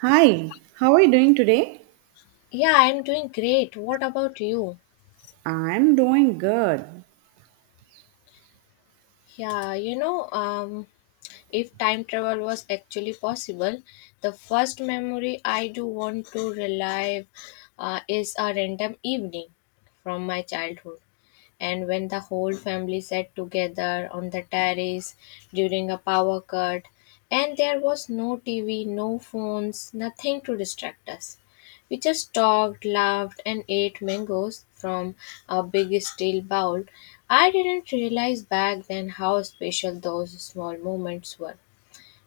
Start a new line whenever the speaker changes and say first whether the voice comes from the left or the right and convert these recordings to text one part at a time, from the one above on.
right: Hi, how are you doing today?
left: Yeah, I'm doing great. What about you?
right: I'm doing good.
left: Yeah, you know, um, if time travel was actually possible, the first memory I do want to relive is a random evening from my childhood. And when the whole family sat together on the terrace during a power cut, and there was no TV, no phones, nothing to distract us. We just talked, laughed, and ate mangoes from a big steel bowl. I didn't realize back then how special those small moments were.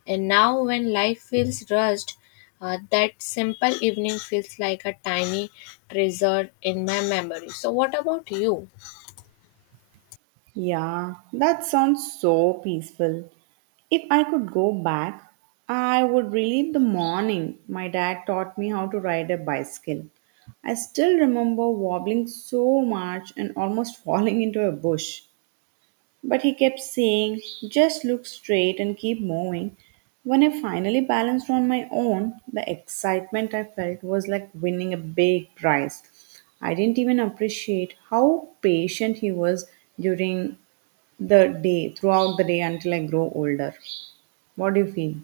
left: And now, when life feels rushed, that simple evening feels like a tiny treasure in my memory. So, what about you?
right: Yeah, that sounds so peaceful. If I could go back, I would relive the morning my dad taught me how to ride a bicycle. I still remember wobbling so much and almost falling into a bush. But he kept saying, just look straight and keep moving. When I finally balanced on my own, the excitement I felt was like winning a big prize. I didn't even appreciate how patient he was during the day, throughout the day until I grow older. What do you feel?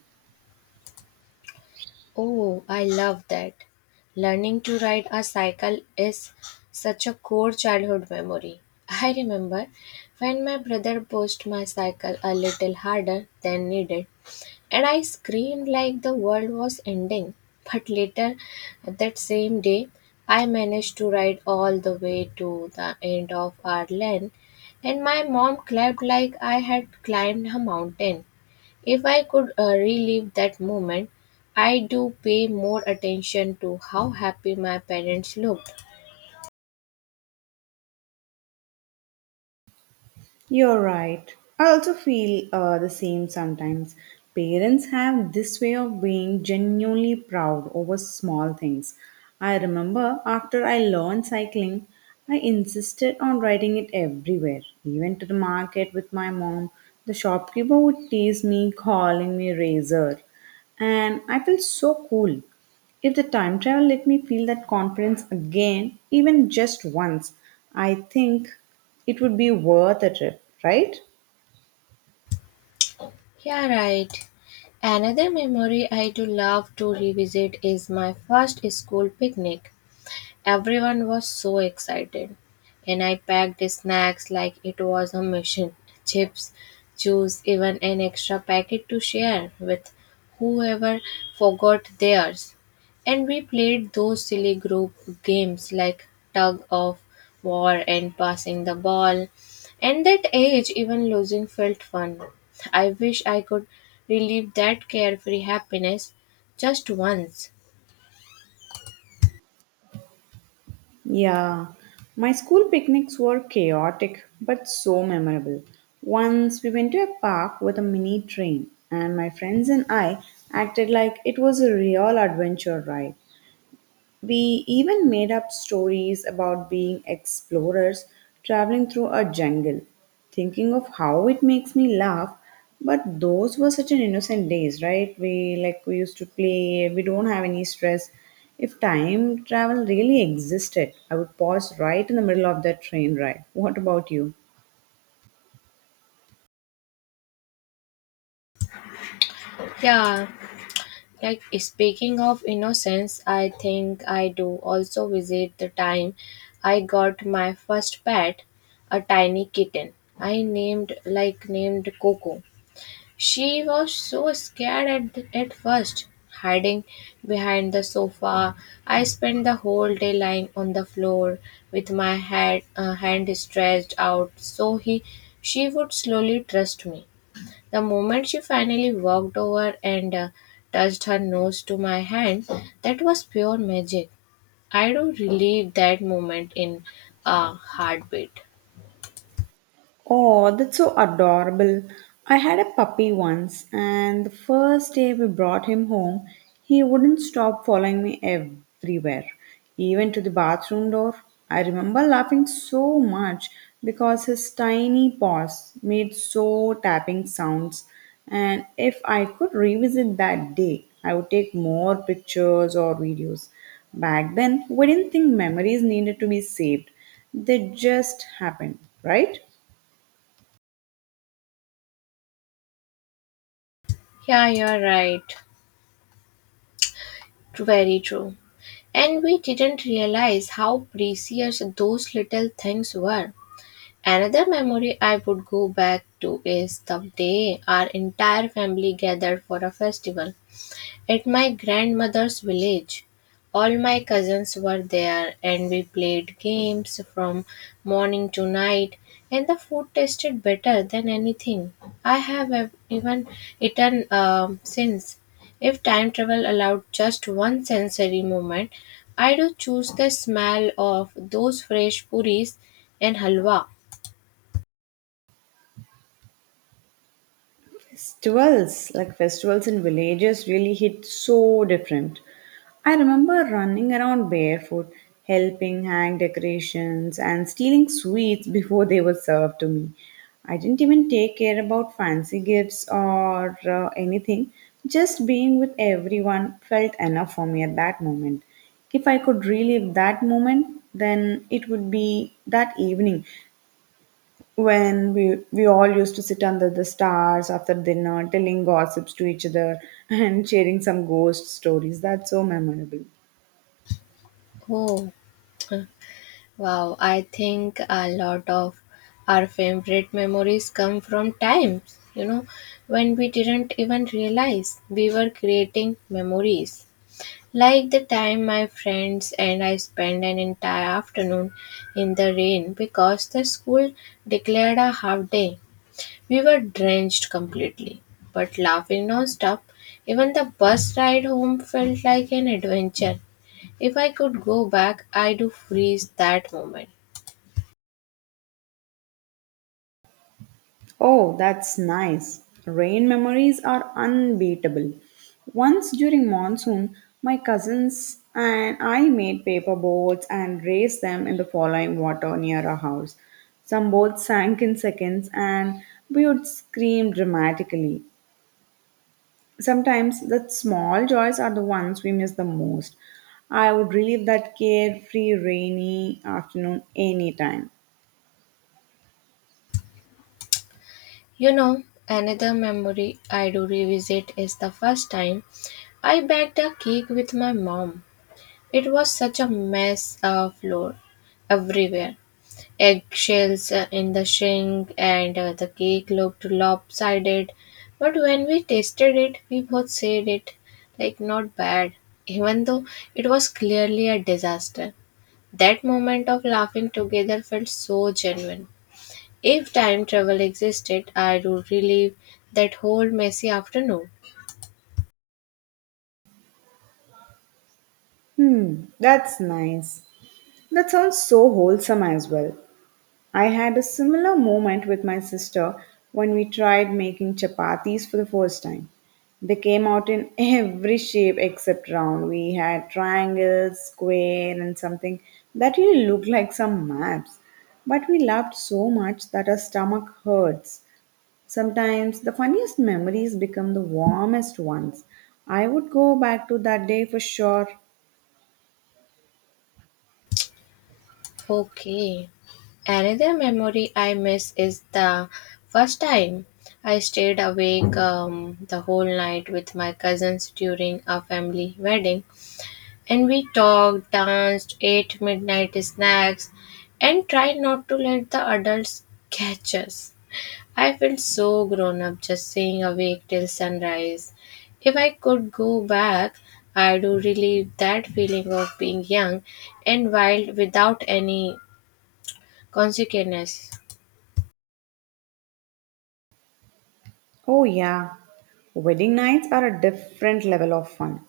left: Oh, I love that. Learning to ride a cycle is such a core childhood memory. I remember when my brother pushed my cycle a little harder than needed, and I screamed like the world was ending. But later that same day, I managed to ride all the way to the end of our lane, and my mom clapped like I had climbed a mountain. If I could relive that moment, I do pay more attention to how happy my parents looked.
right: You're right. I also feel the same sometimes. Parents have this way of being genuinely proud over small things. I remember after I learned cycling, I insisted on riding it everywhere, even to the market with my mom. The shopkeeper would tease me, calling me Razor. And I felt so cool. If the time travel let me feel that conference again, even just once, I think it would be worth a trip, right?
left: Yeah, right. Another memory I do love to revisit is my first school picnic. Everyone was so excited, and I packed snacks like it was a mission: chips, juice, even an extra packet to share with whoever forgot theirs. And we played those silly group games like tug of war and passing the ball. And that age, even losing felt fun. I wish I could relive that carefree happiness just once.
right: Yeah, my school picnics were chaotic but so memorable. Once we went to a park with a mini train, and my friends and I acted like it was a real adventure ride. We even made up stories about being explorers traveling through a jungle. Thinking of how it makes me laugh, but those were such an innocent days, right? We used to play, we don't have any stress. If time travel really existed, I would pause right in the middle of that train ride. What about you?
left: Yeah. Like speaking of innocence, I think I do also visit the time I got my first pet, a tiny kitten. I named like named Coco. She was so scared at first, hiding behind the sofa. I spent the whole day lying on the floor with my head hand stretched out so he, she would slowly trust me. The moment she finally walked over and touched her nose to my hand, that was pure magic. I do relive that moment in a heartbeat.
right: Oh, that's so adorable. I had a puppy once, and the first day we brought him home, he wouldn't stop following me everywhere, even to the bathroom door. I remember laughing so much because his tiny paws made so tapping sounds. And if I could revisit that day, I would take more pictures or videos. Back then, we didn't think memories needed to be saved, they just happened, right?
left: Yeah, you're right. Very true. And we didn't realize how precious those little things were. Another memory I would go back to is the day our entire family gathered for a festival. At my grandmother's village, all my cousins were there and we played games from morning to night and the food tasted better than anything I even eaten since. If time travel allowed just one sensory moment, I do choose the smell of those fresh puris and halwa.
right: Festivals, like festivals in villages, really hit so different. I remember running around barefoot, helping hang decorations, and stealing sweets before they were served to me. I didn't even take care about fancy gifts or anything. Just being with everyone felt enough for me at that moment. If I could relive that moment, then it would be that evening when we all used to sit under the stars after dinner telling gossips to each other and sharing some ghost stories. That's so memorable.
left: Oh, wow, I think a lot of our favorite memories come from times, you know, when we didn't even realize we were creating memories. Like the time my friends and I spent an entire afternoon in the rain because the school declared a half day. We were drenched completely, but laughing non-stop. Even the bus ride home felt like an adventure. If I could go back, I do freeze that moment.
right: Oh, that's nice. Rain memories are unbeatable. Once during monsoon, my cousins and I made paper boats and raised them in the falling water near our house. Some boats sank in seconds and we would scream dramatically. Sometimes the small joys are the ones we miss the most. I would relive that carefree rainy afternoon anytime.
left: You know, another memory I do revisit is the first time I baked a cake with my mom. It was such a mess of flour everywhere, eggshells in the sink, and the cake looked lopsided. But when we tasted it, we both said it like not bad, even though it was clearly a disaster. That moment of laughing together felt so genuine. If time travel existed, I would relive that whole messy afternoon.
right: Hmm, that's nice. That sounds so wholesome as well. I had a similar moment with my sister when we tried making chapatis for the first time. They came out in every shape except round. We had triangles, square, and something that really looked like some maps. But we laughed so much that our stomach hurts. Sometimes the funniest memories become the warmest ones. I would go back to that day for sure.
left: Okay. Another memory I miss is the first time I stayed awake the whole night with my cousins during a family wedding. And we talked, danced, ate midnight snacks, and tried not to let the adults catch us. I felt so grown up just staying awake till sunrise. If I could go back, I would relive that feeling of being young and wild without any consequences.
right: Oh, yeah. Wedding nights are a different level of fun.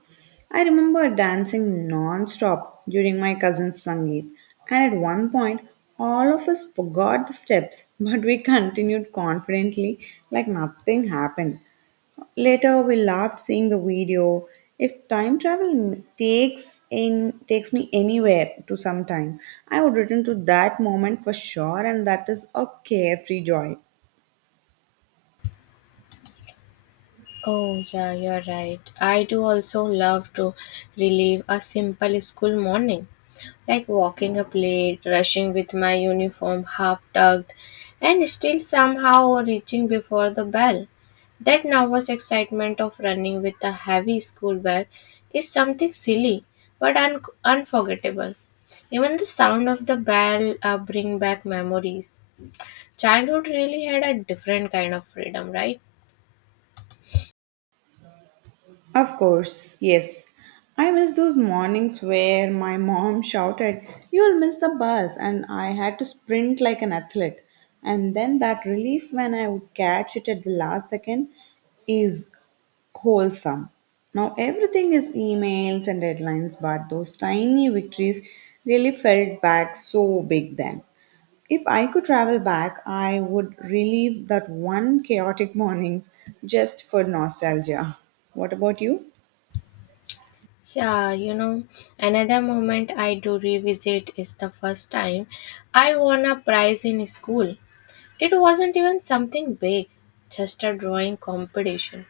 right: I remember dancing non stop during my cousin's Sangeet, and at one point, all of us forgot the steps, but we continued confidently like nothing happened. Later, we laughed seeing the video. If time travel takes me anywhere to some time, I would return to that moment for sure, and that is a carefree joy.
left: Oh, yeah, you're right. I do also love to relive a simple school morning, like walking up late, rushing with my uniform half tucked, and still somehow reaching before the bell. That nervous excitement of running with a heavy school bag is something silly but unforgettable. Even the sound of the bell bring back memories. Childhood really had a different kind of freedom, right?
right: Of course, yes. I miss those mornings where my mom shouted, you'll miss the bus, and I had to sprint like an athlete. And then that relief when I would catch it at the last second is wholesome. Now, everything is emails and deadlines, but those tiny victories really felt back so big then. If I could travel back, I would relive that one chaotic mornings just for nostalgia. What about you?
left: Yeah, you know, another moment I do revisit is the first time I won a prize in school. It wasn't even something big, just a drawing competition.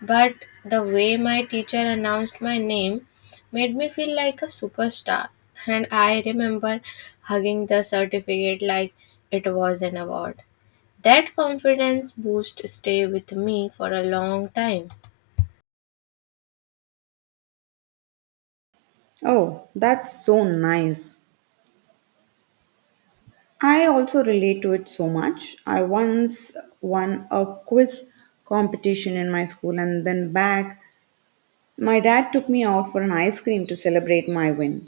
left: But the way my teacher announced my name made me feel like a superstar. And I remember hugging the certificate like it was an award. That confidence boost stay with me for a long time.
right: Oh, that's so nice. I also relate to it so much. I once won a quiz competition in my school and then back, my dad took me out for an ice cream to celebrate my win.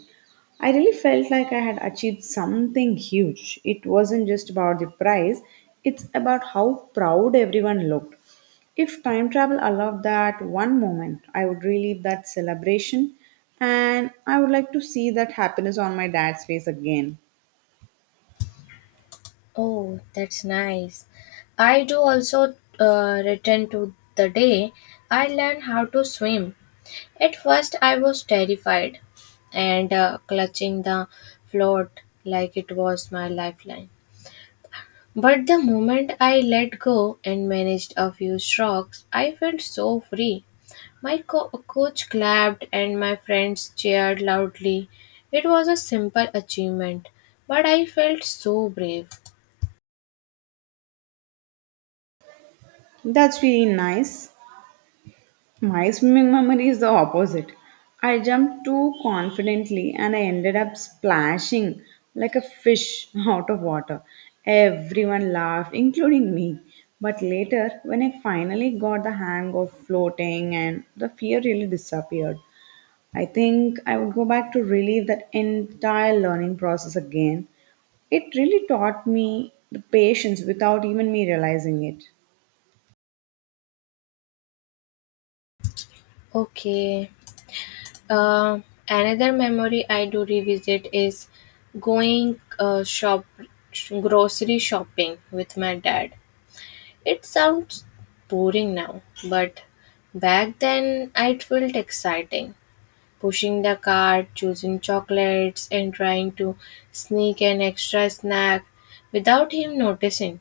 right: I really felt like I had achieved something huge. It wasn't just about the prize, it's about how proud everyone looked. If time travel allowed that one moment, I would relive that celebration and I would like to see that happiness on my dad's face again.
left: Oh, that's nice. I do also return to the day I learned how to swim. At first, I was terrified and clutching the float like it was my lifeline. But the moment I let go and managed a few strokes, I felt so free. My coach clapped and my friends cheered loudly. It was a simple achievement, but I felt so brave.
right: That's really nice. My swimming memory is the opposite. I jumped too confidently and I ended up splashing like a fish out of water. Everyone laughed, including me. But later, when I finally got the hang of floating and the fear really disappeared, I think I would go back to relive that entire learning process again. It really taught me the patience without even me realizing it.
left: Okay. Uh, Another memory I do revisit is going shop grocery shopping with my dad. It sounds boring now, but back then it felt exciting. Pushing the cart, choosing chocolates, and trying to sneak an extra snack without him noticing.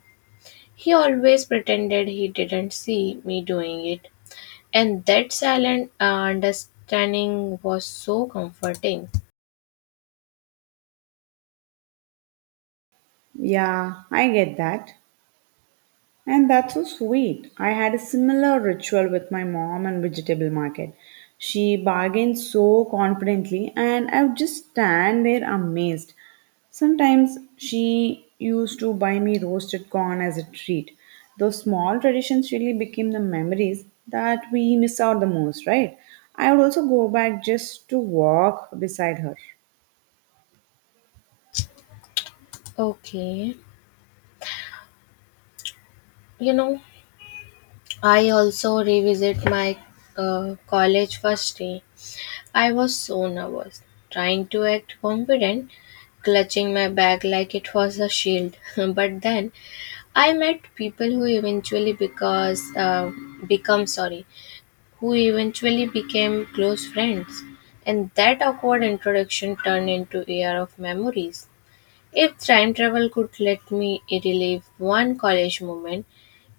left: He always pretended he didn't see me doing it, and that silent understanding was so comforting.
right: Yeah, I get that. And that's so sweet. I had a similar ritual with my mom and vegetable market. She bargained so confidently, and I would just stand there amazed. Sometimes she used to buy me roasted corn as a treat. Those small traditions really became the memories that we miss out the most, right? I would also go back just to walk beside her.
left: Okay, you know, I also revisit my college first day. I was so nervous, trying to act confident, clutching my bag like it was a shield. But then I met people who eventually because become sorry, who eventually became close friends, and that awkward introduction turned into a year of memories. If time travel could let me relive one college moment,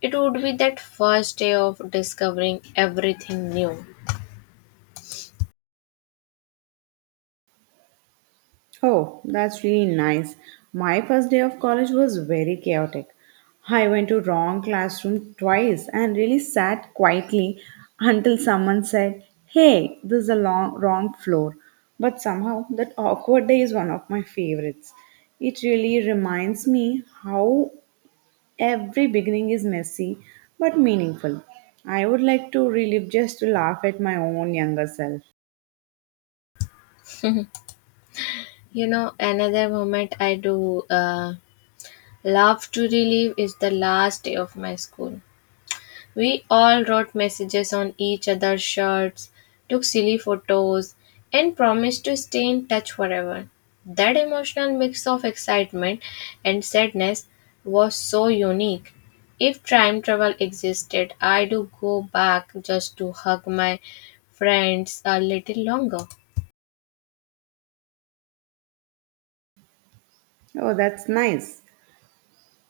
left: it would be that first day of discovering everything new.
right: Oh, that's really nice. My first day of college was very chaotic. I went to wrong classroom twice and really sat quietly until someone said, "Hey, this is a long, wrong floor." But somehow that awkward day is one of my favorites. It really reminds me how every beginning is messy but meaningful. I would like to relive just to laugh at my own younger self.
left: You know, another moment I do love to relive is the last day of my school. We all wrote messages on each other's shirts, took silly photos, and promised to stay in touch forever. That emotional mix of excitement and sadness was so unique. If time travel existed, I do go back just to hug my friends a little longer.
right: Oh, that's nice.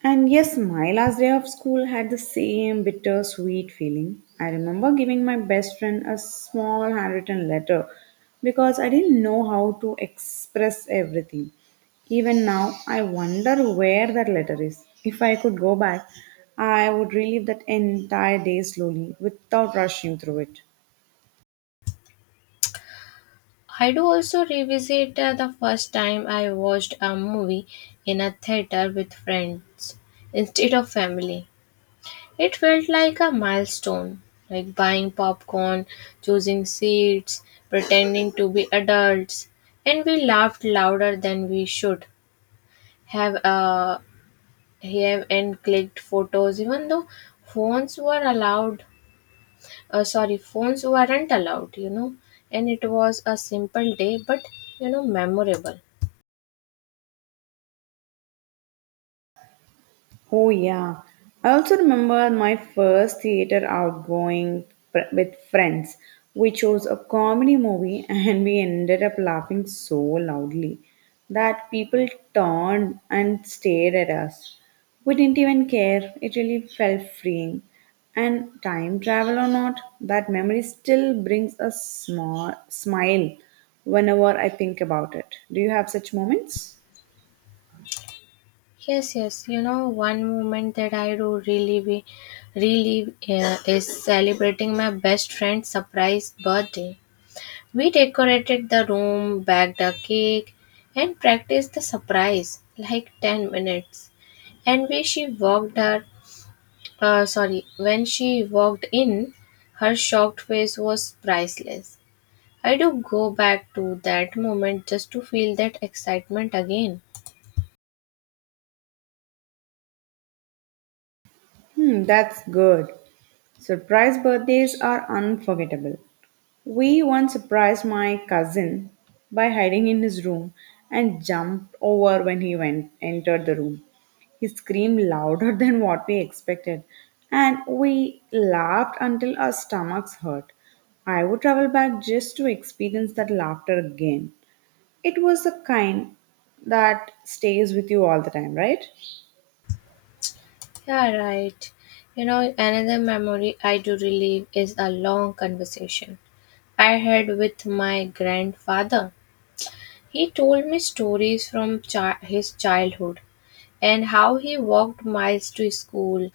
right: And yes, my last day of school had the same bittersweet feeling. I remember giving my best friend a small handwritten letter because I didn't know how to express everything. Even now, I wonder where that letter is. If I could go back, I would relive that entire day slowly without rushing through it.
left: I do also revisit the first time I watched a movie in a theater with friends instead of family. It felt like a milestone, like buying popcorn, choosing seats, pretending to be adults, and we laughed louder than we should have uh, have and clicked photos even though phones were allowed phones weren't allowed, you know, and it was a simple day but, you know, memorable.
right: Oh, yeah. I also remember my first theater outgoing with friends. We chose a comedy movie and we ended up laughing so loudly that people turned and stared at us. We didn't even care. It really felt freeing. And time travel or not, that memory still brings a small smile whenever I think about it. Do you have such moments?
left: Yes, yes, you know, one moment that I do really is celebrating my best friend's surprise birthday. We decorated the room, baked a cake, and practiced the surprise like 10 minutes. And when she walked in, her shocked face was priceless. I do go back to that moment just to feel that excitement again.
right: Hmm, that's good. Surprise birthdays are unforgettable. We once surprised my cousin by hiding in his room and jumped over when he went entered the room. He screamed louder than what we expected, and we laughed until our stomachs hurt. I would travel back just to experience that laughter again. It was the kind that stays with you all the time, right?
left: Yeah, right. You know, another memory I do relive is a long conversation I had with my grandfather. He told me stories from his childhood and how he walked miles to school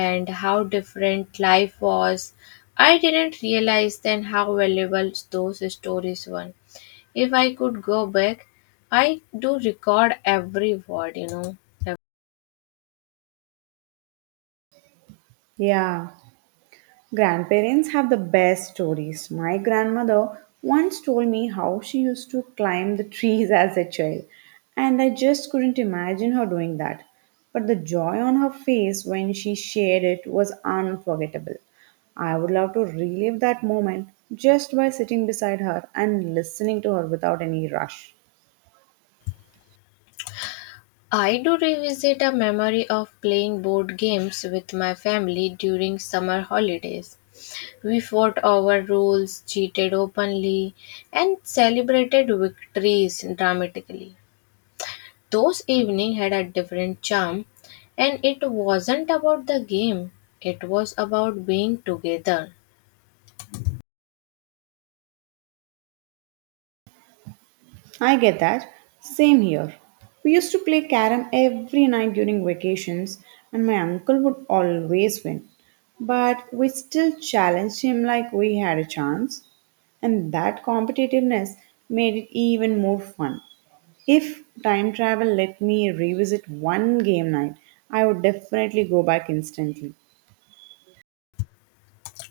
left: and how different life was. I didn't realize then how valuable those stories were. If I could go back, I do record every word, you know.
right: Yeah. Grandparents have the best stories. My grandmother once told me how she used to climb the trees as a child, and I just couldn't imagine her doing that. But the joy on her face when she shared it was unforgettable. I would love to relive that moment just by sitting beside her and listening to her without any rush.
left: I do revisit a memory of playing board games with my family during summer holidays. We fought over rules, cheated openly, and celebrated victories dramatically. Those evenings had a different charm, and it wasn't about the game, it was about being together.
right: I get that. Same here. We used to play carom every night during vacations, and my uncle would always win. But we still challenged him like we had a chance, and that competitiveness made it even more fun. If time travel let me revisit one game night, I would definitely go back instantly.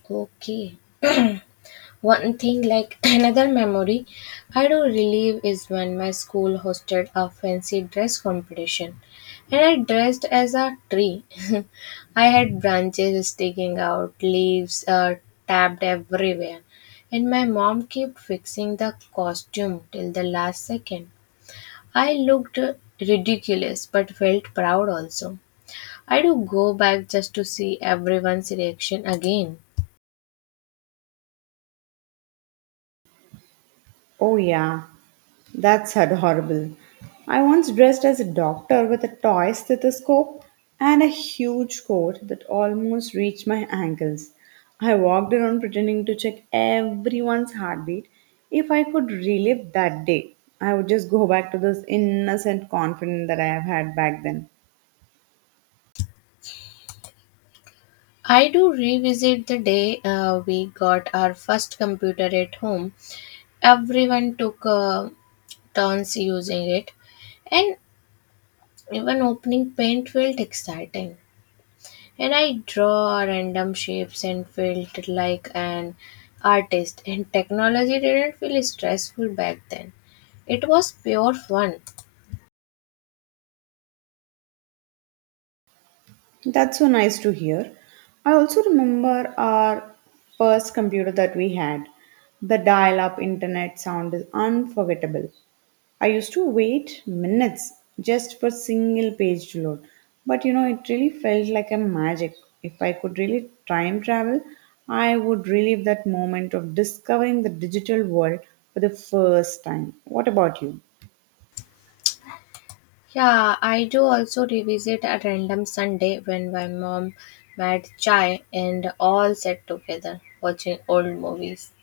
left: Okay. One thing, like, another memory I do relive is when my school hosted a fancy dress competition and I dressed as a tree. I had branches sticking out, leaves tapped everywhere, and my mom kept fixing the costume till the last second. I looked ridiculous but felt proud also. I do go back just to see everyone's reaction again.
right: Oh, yeah, that's adorable. I once dressed as a doctor with a toy stethoscope and a huge coat that almost reached my ankles. I walked around pretending to check everyone's heartbeat. If I could relive that day, I would just go back to this innocent confidence that I have had back then.
left: I do revisit the day we got our first computer at home. Everyone took turns using it, and even opening paint felt exciting. And I draw random shapes and felt like an artist, and technology didn't feel stressful back then. It was pure fun.
right: That's so nice to hear. I also remember our first computer that we had. The dial up internet sound is unforgettable. I used to wait minutes just for single page to load. But you know, it really felt like a magic. If I could really time travel, I would relive that moment of discovering the digital world for the first time. What about you?
left: Yeah, I do also revisit a random Sunday when my mom made chai and all sat together watching old movies.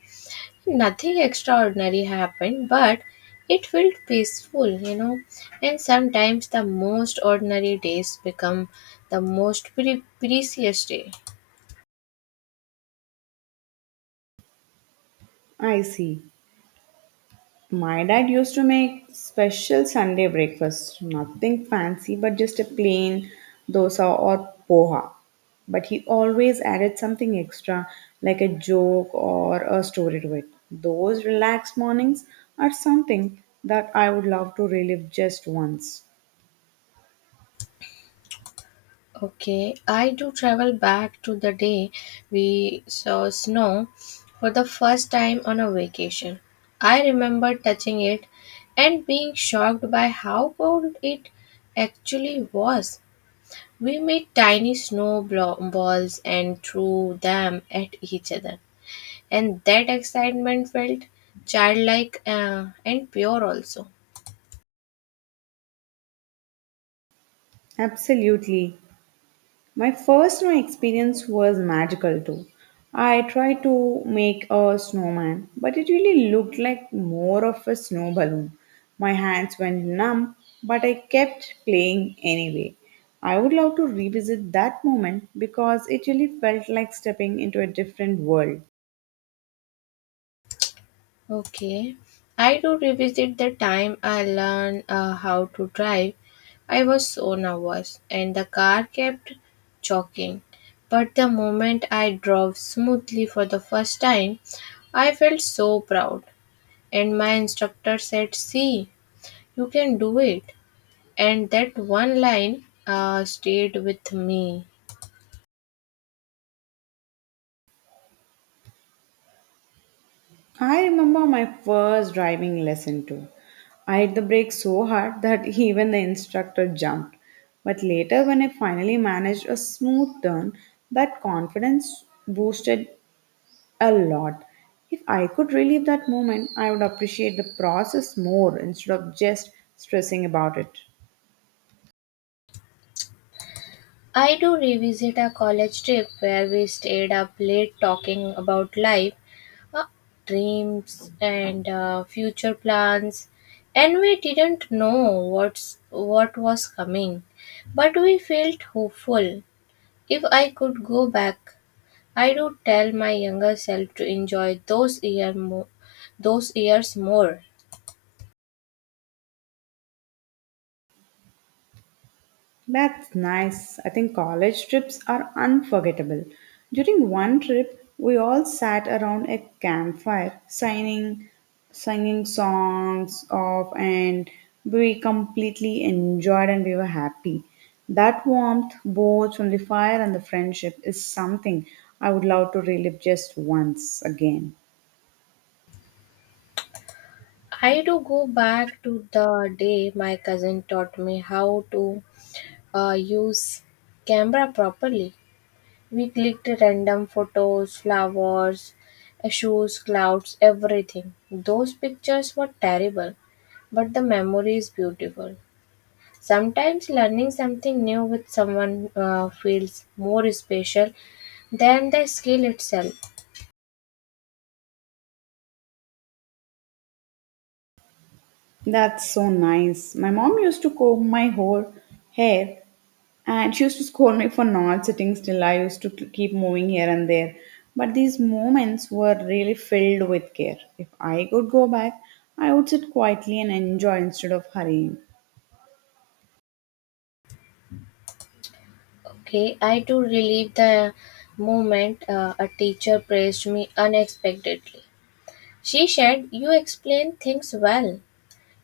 left: Nothing extraordinary happened, but it felt peaceful, you know. And sometimes the most ordinary days become the most precious day.
right: I see. My dad used to make special Sunday breakfast, nothing fancy, but just a plain dosa or poha. But he always added something extra, like a joke or a story to it. Those relaxed mornings are something that I would love to relive just once.
left: Okay, I do travel back to the day we saw snow for the first time on a vacation. I remember touching it and being shocked by how cold it actually was. We made tiny balls and threw them at each other, and that excitement felt childlike and pure also.
right: Absolutely. My first snow experience was magical too. I tried to make a snowman, but it really looked like more of a snow balloon. My hands went numb, but I kept playing anyway. I would love to revisit that moment because it really felt like stepping into a different world.
left: Okay, I do revisit the time I learned how to drive. I was so nervous, and the car kept choking. But the moment I drove smoothly for the first time, I felt so proud. And my instructor said, "See, you can do it." And that one line stayed with me.
right: I remember my first driving lesson too. I hit the brake so hard that even the instructor jumped. But later, when I finally managed a smooth turn, that confidence boosted a lot. If I could relive that moment, I would appreciate the process more instead of just stressing about it.
left: I do revisit a college trip where we stayed up late talking about life, uh, dreams and future plans, and we didn't know what was coming, but we felt hopeful. If I could go back, I would tell my younger self to enjoy those years more.
right: That's nice. I think college trips are unforgettable. During one trip, we all sat around a campfire singing songs of and we completely enjoyed and we were happy. That warmth both from the fire and the friendship is something I would love to relive just once again.
left: I do go back to the day my cousin taught me how to use camera properly. We clicked random photos, flowers, shoes, clouds, everything. Those pictures were terrible, but the memory is beautiful. Sometimes learning something new with someone feels more special than the skill itself.
right: That's so nice. My mom used to comb my whole hair and she used to scold me for not sitting still. I used to keep moving here and there. But these moments were really filled with care. If I could go back, I would sit quietly and enjoy instead of hurrying.
left: Okay, I do relive the moment a teacher praised me unexpectedly. She said, "You explain things well.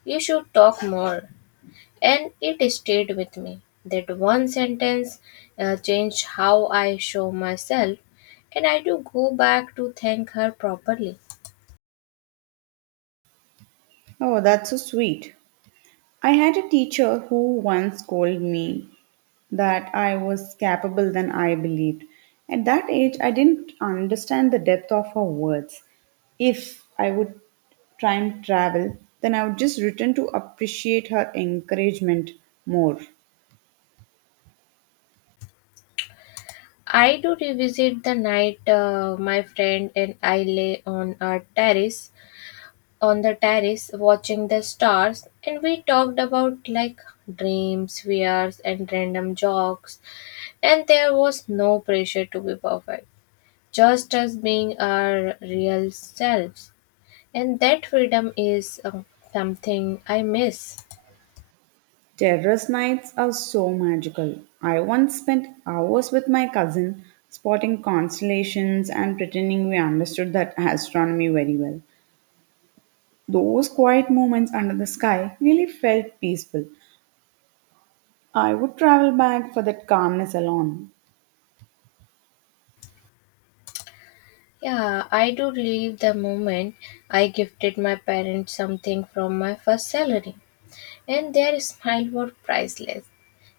left: You should talk more." And it stayed with me. That one sentence changed how I show myself, and I do go back to thank her properly.
right: Oh, that's so sweet. I had a teacher who once told me that I was capable than I believed. At that age, I didn't understand the depth of her words. If I would try and travel, then I would just return to appreciate her encouragement more.
left: I do revisit the night my friend and I lay on our terrace, on the terrace watching the stars, and we talked about like dreams, fears, and random jokes. And there was no pressure to be perfect, just as being our real selves. And that freedom is something I miss.
right: Terrace nights are so magical. I once spent hours with my cousin spotting constellations and pretending we understood that astronomy very well. Those quiet moments under the sky really felt peaceful. I would travel back for that calmness alone.
left: Yeah, I do relive the moment I gifted my parents something from my first salary, and their smile were priceless.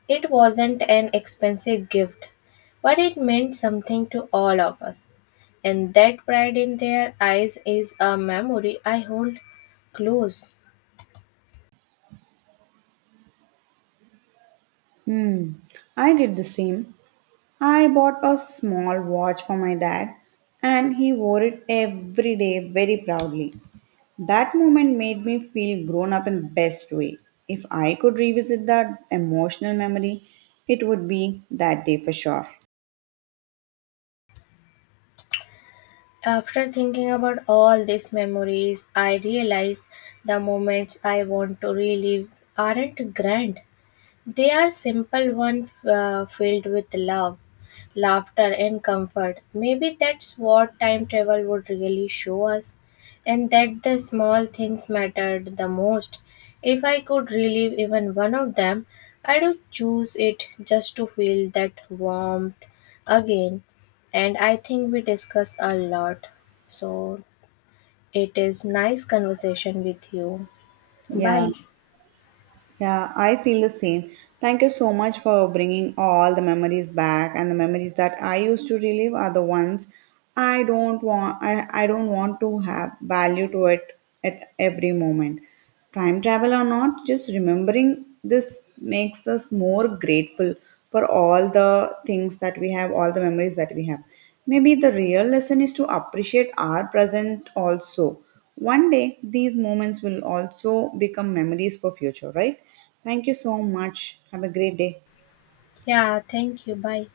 left: It wasn't an expensive gift, but it meant something to all of us. And that pride in their eyes is a memory I hold close.
right: Hmm, I did the same. I bought a small watch for my dad and he wore it every day very proudly. That moment made me feel grown up in the best way. If I could revisit that emotional memory, it would be that day for sure.
left: After thinking about all these memories, I realize the moments I want to relive aren't grand. They are simple ones filled with love, laughter, and comfort. Maybe that's what time travel would really show us, and that the small things mattered the most. If I could relive even one of them, I would choose it just to feel that warmth again. And I think we discuss a lot. So it is nice conversation with you.
right: Yeah.
left: Bye.
right: Yeah, I feel the same. Thank you so much for bringing all the memories back and the memories that I used to relive are the ones I don't want I don't want to have value to it at every moment. Time travel or not, just remembering this makes us more grateful for all the things that we have, all the memories that we have. Maybe the real lesson is to appreciate our present also one day, these moments will also become memories for future, right? Thank you so much. Have a great day.
left: Yeah, thank you. Bye.